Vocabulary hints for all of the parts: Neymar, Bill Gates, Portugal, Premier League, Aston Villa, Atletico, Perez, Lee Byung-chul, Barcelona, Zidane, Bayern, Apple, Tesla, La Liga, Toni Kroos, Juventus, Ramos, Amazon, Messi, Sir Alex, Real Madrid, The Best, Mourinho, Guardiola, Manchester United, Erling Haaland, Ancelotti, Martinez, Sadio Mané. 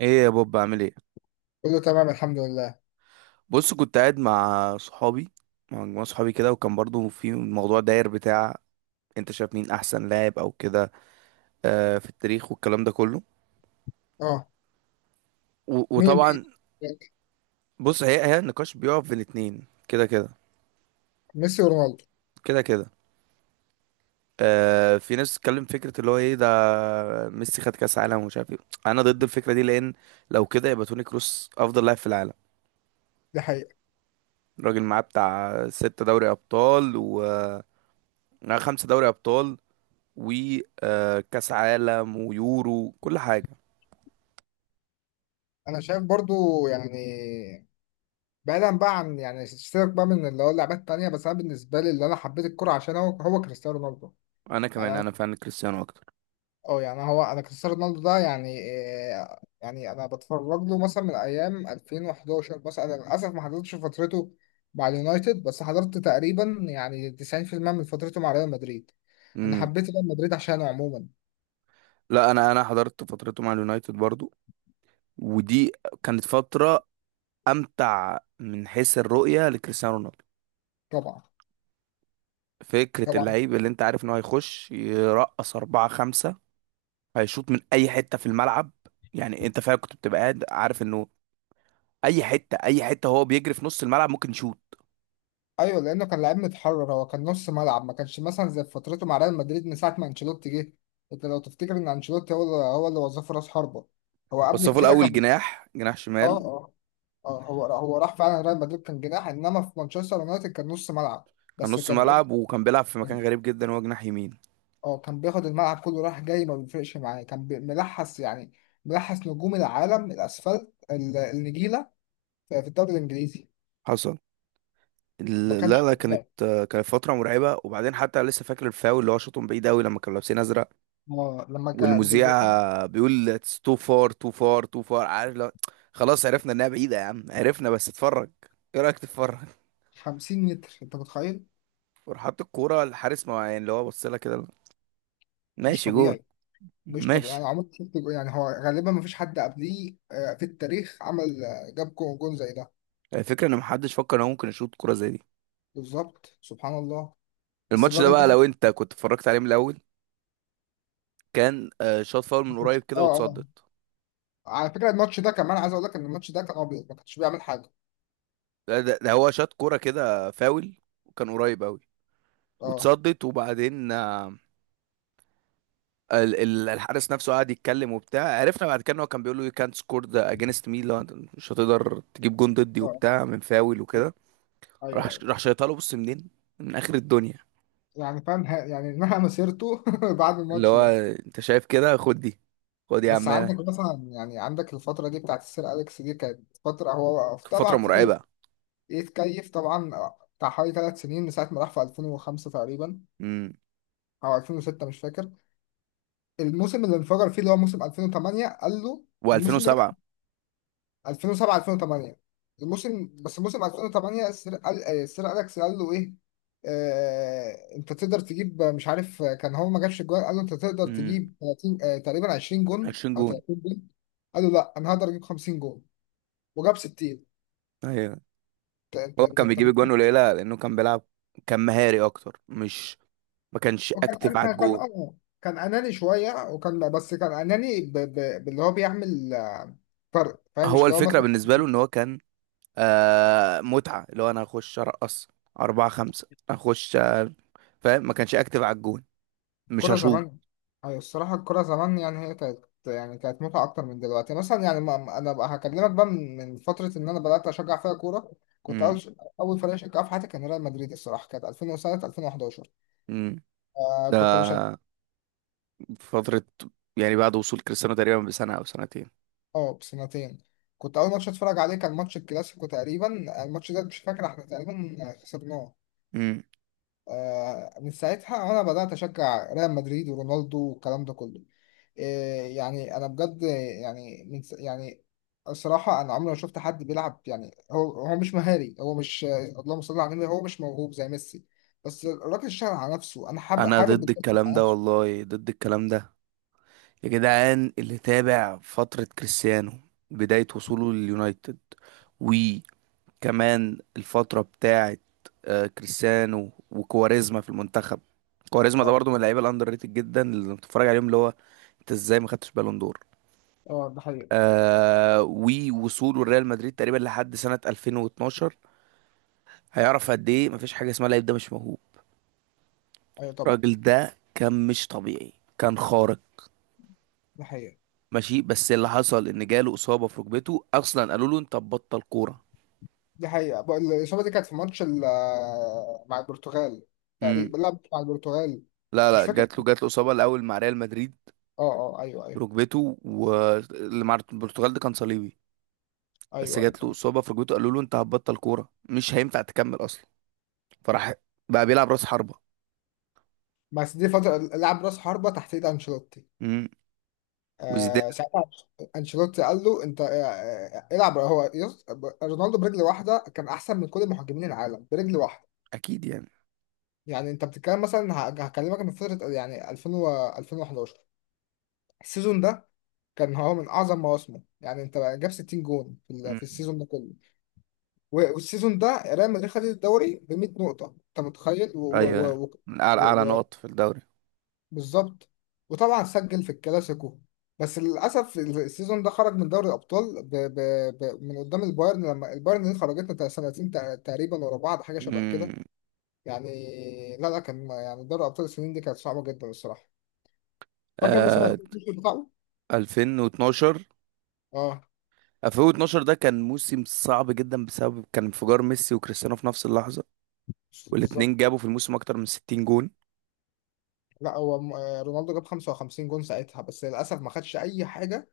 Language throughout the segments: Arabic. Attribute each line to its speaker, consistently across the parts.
Speaker 1: ايه يا بوب؟ بعمل ايه؟
Speaker 2: كله تمام، الحمد لله.
Speaker 1: بص، كنت قاعد مع صحابي، مع مجموعة صحابي كده، وكان برضو في الموضوع داير بتاع انت شايف مين احسن لاعب او كده، في التاريخ والكلام ده كله.
Speaker 2: اه،
Speaker 1: و-
Speaker 2: مين
Speaker 1: وطبعا.
Speaker 2: بقى؟
Speaker 1: بص، هي هي النقاش بيقف بين اتنين كده كده
Speaker 2: ميسي ورونالدو.
Speaker 1: كده كده. في ناس بتتكلم فكرة اللي هو ايه ده، ميسي خد كاس عالم ومش عارف ايه. انا ضد الفكرة دي لان لو كده يبقى توني كروس افضل لاعب في العالم.
Speaker 2: دي حقيقة.
Speaker 1: الراجل معاه بتاع 6 دوري ابطال و معاه 5 دوري ابطال وكاس عالم ويورو كل حاجه.
Speaker 2: انا شايف برضو، يعني بعيدا بقى عن يعني سيبك بقى من اللي هو اللعبات التانية، بس انا بالنسبة لي اللي انا حبيت الكرة عشان هو كريستيانو رونالدو.
Speaker 1: انا
Speaker 2: يعني
Speaker 1: كمان
Speaker 2: انا،
Speaker 1: انا فان كريستيانو اكتر.
Speaker 2: اه يعني هو انا كريستيانو رونالدو ده يعني إيه، يعني انا بتفرج له مثلا من ايام 2011. مثلا انا للاسف ما حضرتش فترته مع اليونايتد، بس حضرت تقريبا يعني 90% من فترته مع ريال مدريد. انا
Speaker 1: امم.
Speaker 2: حبيت ريال مدريد عشانه عموما.
Speaker 1: لا، انا حضرت فترته مع اليونايتد برضو، ودي كانت فتره امتع من حيث الرؤيه لكريستيانو رونالدو.
Speaker 2: طبعا.
Speaker 1: فكره
Speaker 2: طبعا.
Speaker 1: اللعيب اللي انت عارف انه هيخش يرقص أربعة خمسة، هيشوط من اي حته في الملعب. يعني انت فعلا كنت بتبقى قاعد عارف انه اي حته اي حته هو بيجري في نص الملعب ممكن يشوط.
Speaker 2: ايوه، لانه كان لعيب متحرر، هو كان نص ملعب، ما كانش مثلا زي فترته مع ريال مدريد من ساعه ما انشيلوتي جه. انت لو تفتكر ان انشيلوتي هو اللي وظفه راس حربه، هو
Speaker 1: بس
Speaker 2: قبل
Speaker 1: هو في
Speaker 2: كده
Speaker 1: الاول
Speaker 2: كان
Speaker 1: جناح
Speaker 2: اه.
Speaker 1: شمال.
Speaker 2: اه. هو راح فعلا ريال مدريد كان جناح، انما في مانشستر يونايتد كان نص ملعب.
Speaker 1: كان
Speaker 2: بس
Speaker 1: نص
Speaker 2: كان ايه،
Speaker 1: ملعب، وكان بيلعب في
Speaker 2: كان-
Speaker 1: مكان غريب جدا، هو جناح يمين.
Speaker 2: اه، كان بياخد الملعب كله راح جاي ما بيفرقش معاه، كان ملحس يعني، ملحس نجوم العالم الاسفلت النجيله في في الدوري الانجليزي.
Speaker 1: حصل.
Speaker 2: ما
Speaker 1: لا
Speaker 2: كانش
Speaker 1: لا، كانت
Speaker 2: طبيعي.
Speaker 1: كانت فترة مرعبة. وبعدين حتى لسه فاكر الفاول اللي هو شاطهم بعيد قوي لما كانوا لابسين ازرق،
Speaker 2: اه لما كان
Speaker 1: والمذيع بيقول تو فار تو فار تو فار، عارف لا؟ خلاص، عرفنا انها بعيدة يا عم، عرفنا، بس اتفرج، ايه رأيك تتفرج.
Speaker 2: 50 متر انت متخيل.
Speaker 1: وراح حاطط الكورة، الحارس ما يعني اللي هو بص لها كده،
Speaker 2: مش
Speaker 1: ماشي جون،
Speaker 2: طبيعي. مش طبيعي، انا
Speaker 1: ماشي.
Speaker 2: عمري ما شفت يعني هو غالبا ما فيش حد قبليه في التاريخ عمل، جاب جون زي ده.
Speaker 1: الفكرة ان محدش فكر ان هو ممكن يشوط كورة زي دي.
Speaker 2: بالظبط، سبحان الله. بس
Speaker 1: الماتش ده
Speaker 2: الراجل ده.
Speaker 1: بقى، لو انت كنت اتفرجت عليه من الاول، كان شاط فاول من قريب
Speaker 2: اه.
Speaker 1: كده
Speaker 2: اه.
Speaker 1: واتصدت.
Speaker 2: على فكره الماتش ده كمان عايز اقول لك ان الماتش ده كان ابيض، ما كانش بيعمل حاجه.
Speaker 1: ده هو شاط كورة كده فاول، وكان قريب قوي،
Speaker 2: اه.
Speaker 1: واتصدت. وبعدين الحارس نفسه قعد يتكلم وبتاع، عرفنا بعد كده ان هو كان بيقول له: you can't score the against me، لو أنت مش هتقدر تجيب جون ضدي
Speaker 2: اه.
Speaker 1: وبتاع من فاول وكده. راح
Speaker 2: ايوه ايوه.
Speaker 1: راح شيطها له، بص منين؟ من اخر الدنيا.
Speaker 2: يعني فاهم يعني انها مسيرته بعد
Speaker 1: اللي
Speaker 2: الماتش
Speaker 1: هو
Speaker 2: ده.
Speaker 1: انت شايف كده، خد دي، خد يا
Speaker 2: بس عندك
Speaker 1: عمنا،
Speaker 2: مثلا يعني عندك الفتره دي بتاعت السير اليكس، دي كانت فتره هو
Speaker 1: فترة
Speaker 2: طبعا فضل
Speaker 1: مرعبة.
Speaker 2: يتكيف طبعا، بتاع حوالي ثلاث سنين من ساعه ما راح في 2005 تقريبا،
Speaker 1: امم.
Speaker 2: او 2006 مش فاكر. الموسم اللي انفجر فيه اللي هو موسم 2008، قال له الموسم ده
Speaker 1: و2007.
Speaker 2: 2007 2008، الموسم، بس موسم 2008 السير قال، السير اليكس قال له ايه. آه انت تقدر تجيب مش عارف، كان هو ما جابش الجوان، قال له انت تقدر
Speaker 1: امم.
Speaker 2: تجيب 30، آه تقريبا 20 جون
Speaker 1: 20
Speaker 2: او
Speaker 1: جون.
Speaker 2: 30 جون. قال له لا انا هقدر اجيب 50 جون. وجاب 60.
Speaker 1: ايوه،
Speaker 2: انت انت
Speaker 1: هو
Speaker 2: انت,
Speaker 1: كان
Speaker 2: انت
Speaker 1: بيجيب جوان قليلة لانه كان بيلعب، كان مهاري اكتر، مش ما كانش
Speaker 2: وكان،
Speaker 1: اكتف على
Speaker 2: أنا كان
Speaker 1: الجون.
Speaker 2: اه كان اناني شويه، وكان بس كان اناني باللي هو بيعمل فرق، فاهم؟ مش
Speaker 1: هو
Speaker 2: اللي هو
Speaker 1: الفكرة
Speaker 2: مثلا.
Speaker 1: بالنسبة له ان هو كان متعة، اللي هو انا هخش ارقص اربعة خمسة، اخش، فاهم؟ ما كانش اكتف على الجون، مش
Speaker 2: كرة
Speaker 1: هشوط.
Speaker 2: زمان، أيوة الصراحة الكرة زمان يعني هي كانت يعني كانت متعة أكتر من دلوقتي، مثلا يعني أنا بقى هكلمك بقى من من فترة إن أنا بدأت أشجع فيها كورة. كنت
Speaker 1: امم.
Speaker 2: أول أول فريق أشجعه في حياتي كان ريال مدريد الصراحة، كانت 2007 2011.
Speaker 1: امم.
Speaker 2: آه
Speaker 1: ده
Speaker 2: كنت بشجع.
Speaker 1: فترة، يعني بعد وصول كريستيانو تقريبا بسنة او سنتين.
Speaker 2: أه بسنتين. كنت أول ماتش أتفرج عليه كان ماتش الكلاسيكو تقريبا، الماتش ده مش فاكر إحنا تقريبا خسرناه.
Speaker 1: امم.
Speaker 2: آه من ساعتها أنا بدأت أشجع ريال مدريد ورونالدو والكلام ده كله. إيه يعني انا بجد، يعني يعني الصراحه انا عمري ما شفت حد بيلعب، يعني هو مش مهاري، هو مش، اللهم صل على النبي، هو مش موهوب زي ميسي، بس الراجل اشتغل على نفسه. انا حابب
Speaker 1: انا ضد
Speaker 2: الجد
Speaker 1: الكلام
Speaker 2: على
Speaker 1: ده،
Speaker 2: نفسه.
Speaker 1: والله ضد الكلام ده. يا جدعان، اللي تابع فترة كريستيانو بداية وصوله لليونايتد، كمان الفترة بتاعت كريستيانو وكواريزما في المنتخب، كواريزما ده
Speaker 2: اه.
Speaker 1: برضو من اللعيبة الأندر ريتد جدا اللي بتتفرج عليهم، اللي هو انت ازاي ما خدتش بالون دور،
Speaker 2: ده حقيقة.
Speaker 1: ووصوله لريال مدريد تقريبا لحد سنة 2012، هيعرف قد ايه مفيش حاجة اسمها لعيب ده مش موهوب.
Speaker 2: ايوه طبعا.
Speaker 1: الراجل ده كان مش طبيعي، كان خارق.
Speaker 2: ده حقيقة.
Speaker 1: ماشي، بس اللي حصل ان جاله إصابة في ركبته، اصلا قالوا له انت بطل كورة.
Speaker 2: دي حقيقة بقى، الإصابة دي كانت في ماتش مع البرتغال،
Speaker 1: امم.
Speaker 2: تقريبا لعب مع البرتغال.
Speaker 1: لا
Speaker 2: مش
Speaker 1: لا،
Speaker 2: فاكر.
Speaker 1: جات له إصابة الأول مع ريال مدريد،
Speaker 2: اه. اه ايوه ايوه.
Speaker 1: ركبته، واللي مع البرتغال ده كان صليبي. بس
Speaker 2: ايوه ايوه،
Speaker 1: جات له
Speaker 2: أيوة.
Speaker 1: إصابة في ركبته، قالوا له أنت هتبطل كورة، مش هينفع تكمل أصلا. فراح بقى بيلعب رأس حربة.
Speaker 2: بس دي فترة لعب راس حربة تحت ايد انشيلوتي،
Speaker 1: امم. وزيدان.
Speaker 2: ساعتها انشيلوتي قال له انت، العب، هو رونالدو برجل واحده كان احسن من كل المهاجمين العالم برجل واحده.
Speaker 1: أكيد يعني.
Speaker 2: يعني انت بتتكلم مثلا هكلمك من فتره يعني 2000 و 2011، السيزون ده كان هو من اعظم مواسمه. يعني انت جاب 60 جون في في
Speaker 1: امم.
Speaker 2: السيزون ده كله، والسيزون ده ريال مدريد خد الدوري ب 100 نقطه، انت متخيل؟
Speaker 1: أيوه يعني.
Speaker 2: و
Speaker 1: من أعلى
Speaker 2: و
Speaker 1: أعلى
Speaker 2: و
Speaker 1: نقط في الدوري.
Speaker 2: بالظبط. وطبعا سجل في الكلاسيكو، بس للاسف السيزون ده خرج من دوري الابطال من قدام البايرن، لما البايرن دي خرجتنا سنتين تقريبا ورا بعض حاجه شبه كده.
Speaker 1: امم.
Speaker 2: يعني لا لا، كان يعني دوري ابطال السنين دي كانت صعبه جدا الصراحه. فاكر موسم
Speaker 1: آه
Speaker 2: 2012 بتاعه؟
Speaker 1: 2012.
Speaker 2: اه.
Speaker 1: 2012 ده كان موسم صعب جدا، بسبب كان انفجار ميسي وكريستيانو في نفس اللحظة، والاتنين
Speaker 2: بالظبط.
Speaker 1: جابوا في الموسم أكتر من 60 جون.
Speaker 2: لا هو رونالدو جاب 55 جون ساعتها، بس للاسف ما خدش اي حاجه،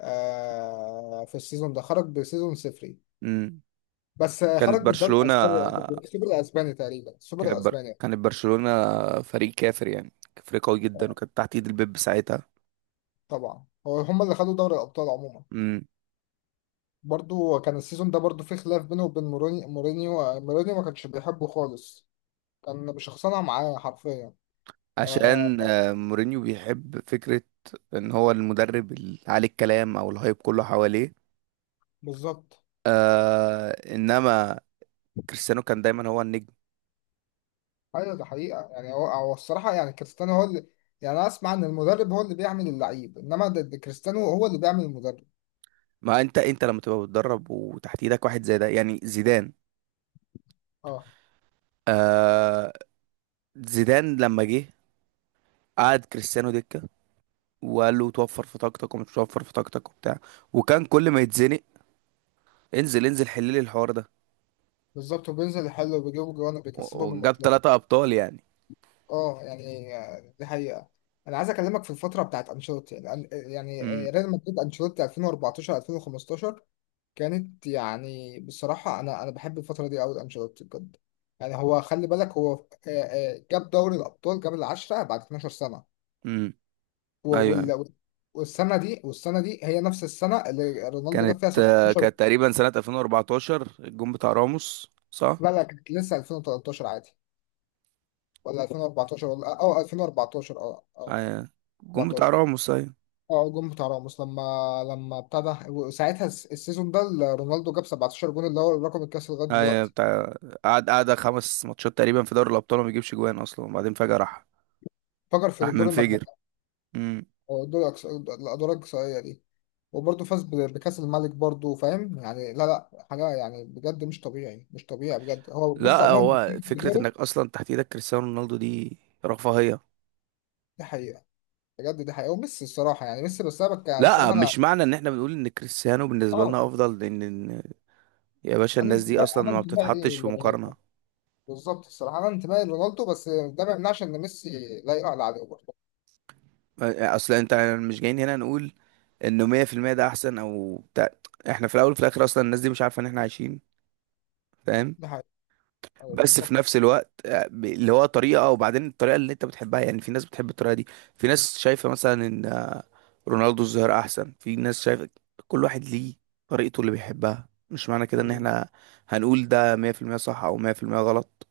Speaker 2: في السيزون ده خرج بسيزون صفري،
Speaker 1: امم.
Speaker 2: بس
Speaker 1: كانت
Speaker 2: خرج بالدوري
Speaker 1: برشلونة.
Speaker 2: الاسباني، السوبر الاسباني تقريبا، السوبر الاسباني.
Speaker 1: كانت برشلونة فريق كافر يعني، فريق قوي جدا، وكانت تحت ايد البيب ساعتها.
Speaker 2: طبعا هو هم اللي خدوا دوري الابطال عموما.
Speaker 1: امم.
Speaker 2: برضو كان السيزون ده برضو فيه خلاف بينه وبين مورينيو، مورينيو ما كانش بيحبه خالص، كان بشخصنها معاه حرفيا.
Speaker 1: عشان
Speaker 2: آه.
Speaker 1: مورينيو بيحب فكرة ان هو المدرب اللي عليه الكلام او الهايب كله حواليه،
Speaker 2: بالظبط.
Speaker 1: آه انما كريستيانو كان دايما هو النجم.
Speaker 2: ايوه ده حقيقة، يعني هو الصراحة يعني كريستيانو هو اللي، يعني انا اسمع ان المدرب هو اللي بيعمل اللعيب، انما ده كريستيانو هو اللي بيعمل المدرب.
Speaker 1: ما انت لما تبقى بتدرب وتحت ايدك واحد زي ده يعني زيدان،
Speaker 2: اه.
Speaker 1: آه زيدان لما جه قعد كريستيانو دكة، وقال له توفر في طاقتك، ومش توفر في طاقتك وبتاع، وكان كل ما يتزنق انزل انزل حل لي الحوار ده.
Speaker 2: بالظبط، وبينزل يحل وبيجيبوا جوان
Speaker 1: و-
Speaker 2: وبيكسبهم
Speaker 1: وجاب
Speaker 2: الماتشات.
Speaker 1: 3 أبطال يعني.
Speaker 2: اه يعني، دي حقيقة. انا عايز اكلمك في الفترة بتاعت انشيلوتي، يعني
Speaker 1: امم.
Speaker 2: ريال مدريد انشيلوتي 2014 2015، كانت يعني بصراحة أنا بحب الفترة دي أوي لأنشيلوتي بجد. يعني هو خلي بالك هو، جاب دوري الأبطال، جاب العشرة بعد 12 سنة،
Speaker 1: امم.
Speaker 2: و-
Speaker 1: أيوه أيوه،
Speaker 2: وال- والسنة دي هي نفس السنة اللي رونالدو جاب
Speaker 1: كانت
Speaker 2: فيها
Speaker 1: آه،
Speaker 2: 17.
Speaker 1: كانت تقريبا سنة 2014، الجون بتاع راموس، صح؟
Speaker 2: لا لا كانت لسه 2013 عادي، ولا 2014، ولا أه 2014، أه أه
Speaker 1: أيوه، الجون بتاع
Speaker 2: 14.
Speaker 1: راموس، أيوه
Speaker 2: اه الجون بتاع راموس، لما ابتدى، وساعتها السيزون ده اللي رونالدو جاب 17 جون، اللي هو الرقم القياسي لغايه
Speaker 1: أيوه
Speaker 2: دلوقتي.
Speaker 1: بتاع. قعد 5 ماتشات تقريبا في دوري الأبطال وما بيجيبش جوان أصلا، وبعدين فجأة راح،
Speaker 2: فجر في
Speaker 1: راح
Speaker 2: دور
Speaker 1: منفجر.
Speaker 2: المجموعات،
Speaker 1: امم.
Speaker 2: أو دور الادوار الاقصائيه دي، وبرضه فاز بكأس الملك برضه، فاهم يعني. لا لا حاجة يعني، بجد مش طبيعي مش طبيعي بجد. هو بص
Speaker 1: لا،
Speaker 2: عموما بيكون
Speaker 1: هو فكرة
Speaker 2: بيجاره.
Speaker 1: إنك أصلا تحت إيدك كريستيانو رونالدو دي رفاهية.
Speaker 2: دي حقيقة. بجد دي حقيقة. وميسي الصراحة يعني، ميسي بس أنا يعني
Speaker 1: لا،
Speaker 2: الصراحة أنا.
Speaker 1: مش معنى ان احنا بنقول ان كريستيانو بالنسبه
Speaker 2: أه.
Speaker 1: لنا افضل لان إن- يا باشا، الناس دي اصلا
Speaker 2: أنا
Speaker 1: ما بتتحطش
Speaker 2: انتمائي
Speaker 1: في مقارنه.
Speaker 2: لرونالدو، بالظبط الصراحة أنا انتمائي لرونالدو، بس ده ما يمنعش إن ميسي لا يعلى عليه برضه.
Speaker 1: اصل انت، مش جايين هنا نقول انه 100% ده احسن او بتاع. احنا في الاول وفي الاخر اصلا الناس دي مش عارفه ان احنا عايشين، فاهم؟
Speaker 2: دي حقيقة. أيوة
Speaker 1: بس في
Speaker 2: بالظبط.
Speaker 1: نفس الوقت اللي هو طريقه، وبعدين الطريقه اللي انت بتحبها يعني، في ناس بتحب الطريقه دي، في ناس شايفه مثلا ان رونالدو الظاهره احسن، في ناس شايفه كل واحد ليه طريقته اللي بيحبها، مش معنى كده ان
Speaker 2: لغاية
Speaker 1: احنا هنقول ده 100% صح او 100% غلط.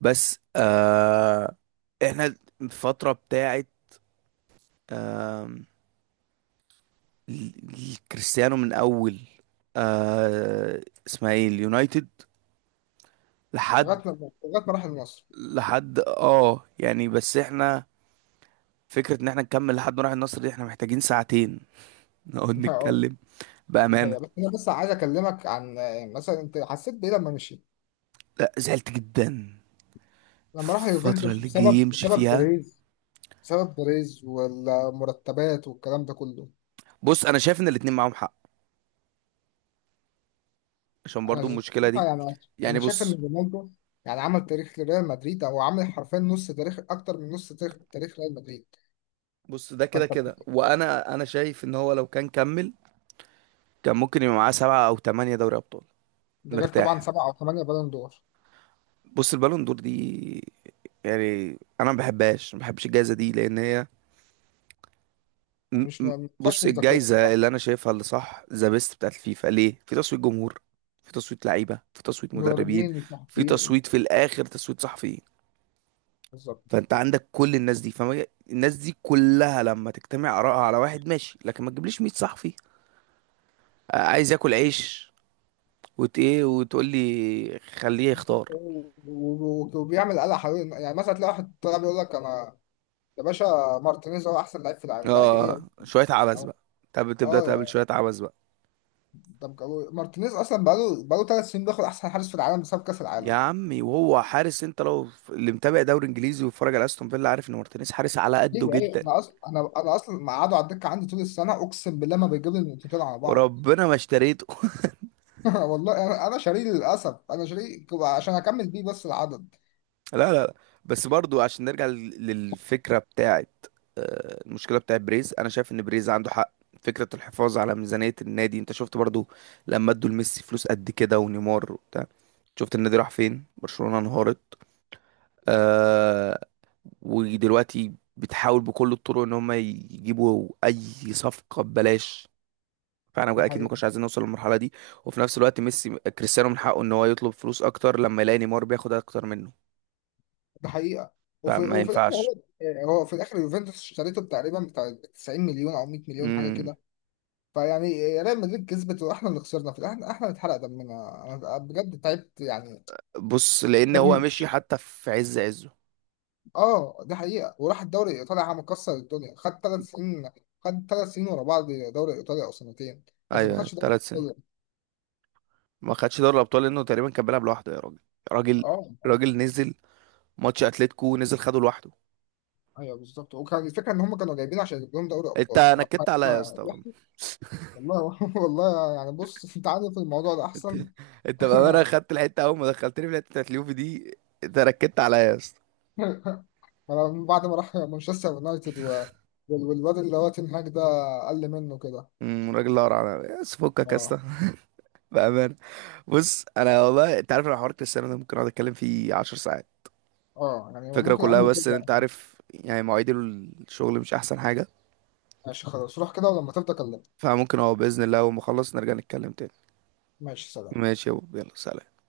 Speaker 1: بس احنا الفتره بتاعت كريستيانو من اول آه اسمها ايه، اليونايتد،
Speaker 2: ما
Speaker 1: لحد،
Speaker 2: راح النصر.
Speaker 1: لحد يعني. بس احنا فكرة ان احنا نكمل لحد ما نروح النصر دي احنا محتاجين ساعتين نقعد
Speaker 2: أه،
Speaker 1: نتكلم،
Speaker 2: دي
Speaker 1: بأمانة.
Speaker 2: حقيقة. بس أنا بس عايز أكلمك عن، مثلا أنت حسيت بإيه لما مشي؟
Speaker 1: لا، زعلت جدا.
Speaker 2: لما راح
Speaker 1: الفترة
Speaker 2: اليوفنتوس،
Speaker 1: اللي جاي
Speaker 2: بسبب
Speaker 1: يمشي فيها،
Speaker 2: بيريز، بسبب بيريز والمرتبات والكلام ده كله.
Speaker 1: بص انا شايف ان الاتنين معاهم حق، عشان
Speaker 2: انا
Speaker 1: برضو المشكلة دي.
Speaker 2: بصراحة يعني، انا
Speaker 1: يعني
Speaker 2: شايف ان
Speaker 1: بص،
Speaker 2: رونالدو يعني عمل تاريخ لريال مدريد، او عامل حرفيا نص تاريخ، اكتر من نص تاريخ ريال مدريد.
Speaker 1: بص ده كده
Speaker 2: فانت
Speaker 1: كده،
Speaker 2: بت-
Speaker 1: وانا انا شايف ان هو لو كان كمل كان ممكن يبقى معاه 7 او 8 دوري ابطال
Speaker 2: ده غير طبعا
Speaker 1: مرتاح.
Speaker 2: سبعة او ثمانية بالون دور.
Speaker 1: بص البالون دور دي، يعني انا ما بحبهاش، ما بحبش الجائزه دي لان هي م-
Speaker 2: يعني مش،
Speaker 1: م-
Speaker 2: ما فيهاش
Speaker 1: بص،
Speaker 2: مصداقية
Speaker 1: الجائزه
Speaker 2: بصراحة.
Speaker 1: اللي انا شايفها اللي صح ذا بيست بتاعت الفيفا، ليه في تصويت جمهور، في تصويت لعيبه، في تصويت مدربين،
Speaker 2: المدربين مش
Speaker 1: في
Speaker 2: محبوبين.
Speaker 1: تصويت في الاخر تصويت صحفيين.
Speaker 2: بالظبط.
Speaker 1: فانت عندك كل الناس دي، فما الناس دي كلها لما تجتمع آرائها على واحد، ماشي. لكن ما تجيبليش 100 صحفي عايز ياكل عيش وت ايه، وتقول لي خليه يختار.
Speaker 2: و- و- وبيعمل قلق حوالين، يعني مثلا تلاقي واحد طلع بيقول لك انا، يا باشا، مارتينيز هو احسن لعيب في العالم؟ لعيب ايه يا
Speaker 1: اه،
Speaker 2: باشا؟
Speaker 1: شويه عبث بقى، طب تبدا تقابل
Speaker 2: اه.
Speaker 1: شويه عبث بقى.
Speaker 2: طب مارتينيز اصلا بقاله ثلاث سنين بياخد احسن حارس في العالم بسبب كاس
Speaker 1: يا
Speaker 2: العالم.
Speaker 1: عمي، وهو حارس، انت لو اللي متابع دوري انجليزي وبيتفرج على استون فيلا عارف ان مارتينيز حارس على قده
Speaker 2: ايوه ايوه،
Speaker 1: جدا،
Speaker 2: انا اصلا انا اصلا مقعده على الدكه عندي طول السنه، اقسم بالله ما بيجيب لي النقطتين على بعض.
Speaker 1: وربنا ما اشتريته.
Speaker 2: والله انا شاريه للاسف، انا شاريه عشان اكمل بيه بس العدد.
Speaker 1: لا لا لا. بس برضو عشان نرجع للفكرة بتاعت المشكلة بتاعت بريز، انا شايف ان بريز عنده حق، فكرة الحفاظ على ميزانية النادي. انت شفت برضو لما ادوا لميسي فلوس قد كده ونيمار وبتاع، شفت النادي راح فين؟ برشلونة انهارت. آه ودلوقتي بتحاول بكل الطرق ان هم يجيبوا اي صفقة ببلاش، فانا
Speaker 2: دي
Speaker 1: بقى اكيد ما
Speaker 2: حقيقه.
Speaker 1: كناش عايزين نوصل للمرحله دي. وفي نفس الوقت ميسي كريستيانو من حقه ان هو يطلب فلوس اكتر لما يلاقي نيمار بياخد اكتر منه،
Speaker 2: دي حقيقه. وفي
Speaker 1: فما
Speaker 2: وفي الاخر
Speaker 1: ينفعش.
Speaker 2: هو، هو في الاخر يوفنتوس اشتريته تقريبا بتاع 90 مليون او 100 مليون، حاجه
Speaker 1: امم.
Speaker 2: كده. فيعني ريال مدريد كسبت، واحنا اللي خسرنا في الاخر، احنا اللي اتحرق دمنا انا بجد تعبت، يعني ما
Speaker 1: بص، لان هو مشي
Speaker 2: تفكرنيش.
Speaker 1: حتى في عز عزه.
Speaker 2: اه دي حقيقة، وراح الدوري الإيطالي عم مكسر الدنيا، خد ثلاث سنين، خد ثلاث سنين ورا بعض دوري إيطاليا، أو سنتين. بس ما
Speaker 1: ايوه
Speaker 2: خدش دوري
Speaker 1: 3 سنين.
Speaker 2: إيطاليا.
Speaker 1: ما خدش دوري الابطال لانه تقريبا كان بيلعب لوحده، يا راجل. راجل،
Speaker 2: اه. اه
Speaker 1: راجل نزل ماتش اتلتيكو نزل خده لوحده.
Speaker 2: ايوه بالظبط، وكان الفكرة إن هم كانوا جايبين عشان يجيب لهم دوري
Speaker 1: انت
Speaker 2: أبطال.
Speaker 1: نكدت عليا يا اسطى ورم.
Speaker 2: والله والله يعني بص أنت عارف الموضوع ده
Speaker 1: انت
Speaker 2: أحسن.
Speaker 1: انت بامانه خدت الحته اول ما دخلتني في الحته بتاعت اليوفي دي. انت نكدت عليا يا اسطى.
Speaker 2: أنا من بعد ما راح مانشستر يونايتد والواد اللي هو تنهاج ده قل منه كده.
Speaker 1: راجل، لا على بس فكك يا
Speaker 2: اه.
Speaker 1: اسطى، بأمانة. بص انا والله انت عارف، انا حوار كريستيانو ده ممكن اقعد اتكلم فيه 10 ساعات،
Speaker 2: اه يعني
Speaker 1: الفكرة
Speaker 2: ممكن
Speaker 1: كلها.
Speaker 2: عمره
Speaker 1: بس ان
Speaker 2: كله.
Speaker 1: انت عارف يعني مواعيد الشغل مش احسن حاجة،
Speaker 2: ماشي خلاص روح كده ولما تبدأ كلمني.
Speaker 1: فممكن هو بإذن الله اول ما اخلص نرجع نتكلم تاني.
Speaker 2: ماشي سلام.
Speaker 1: ماشي يا بوب، يلا سلام.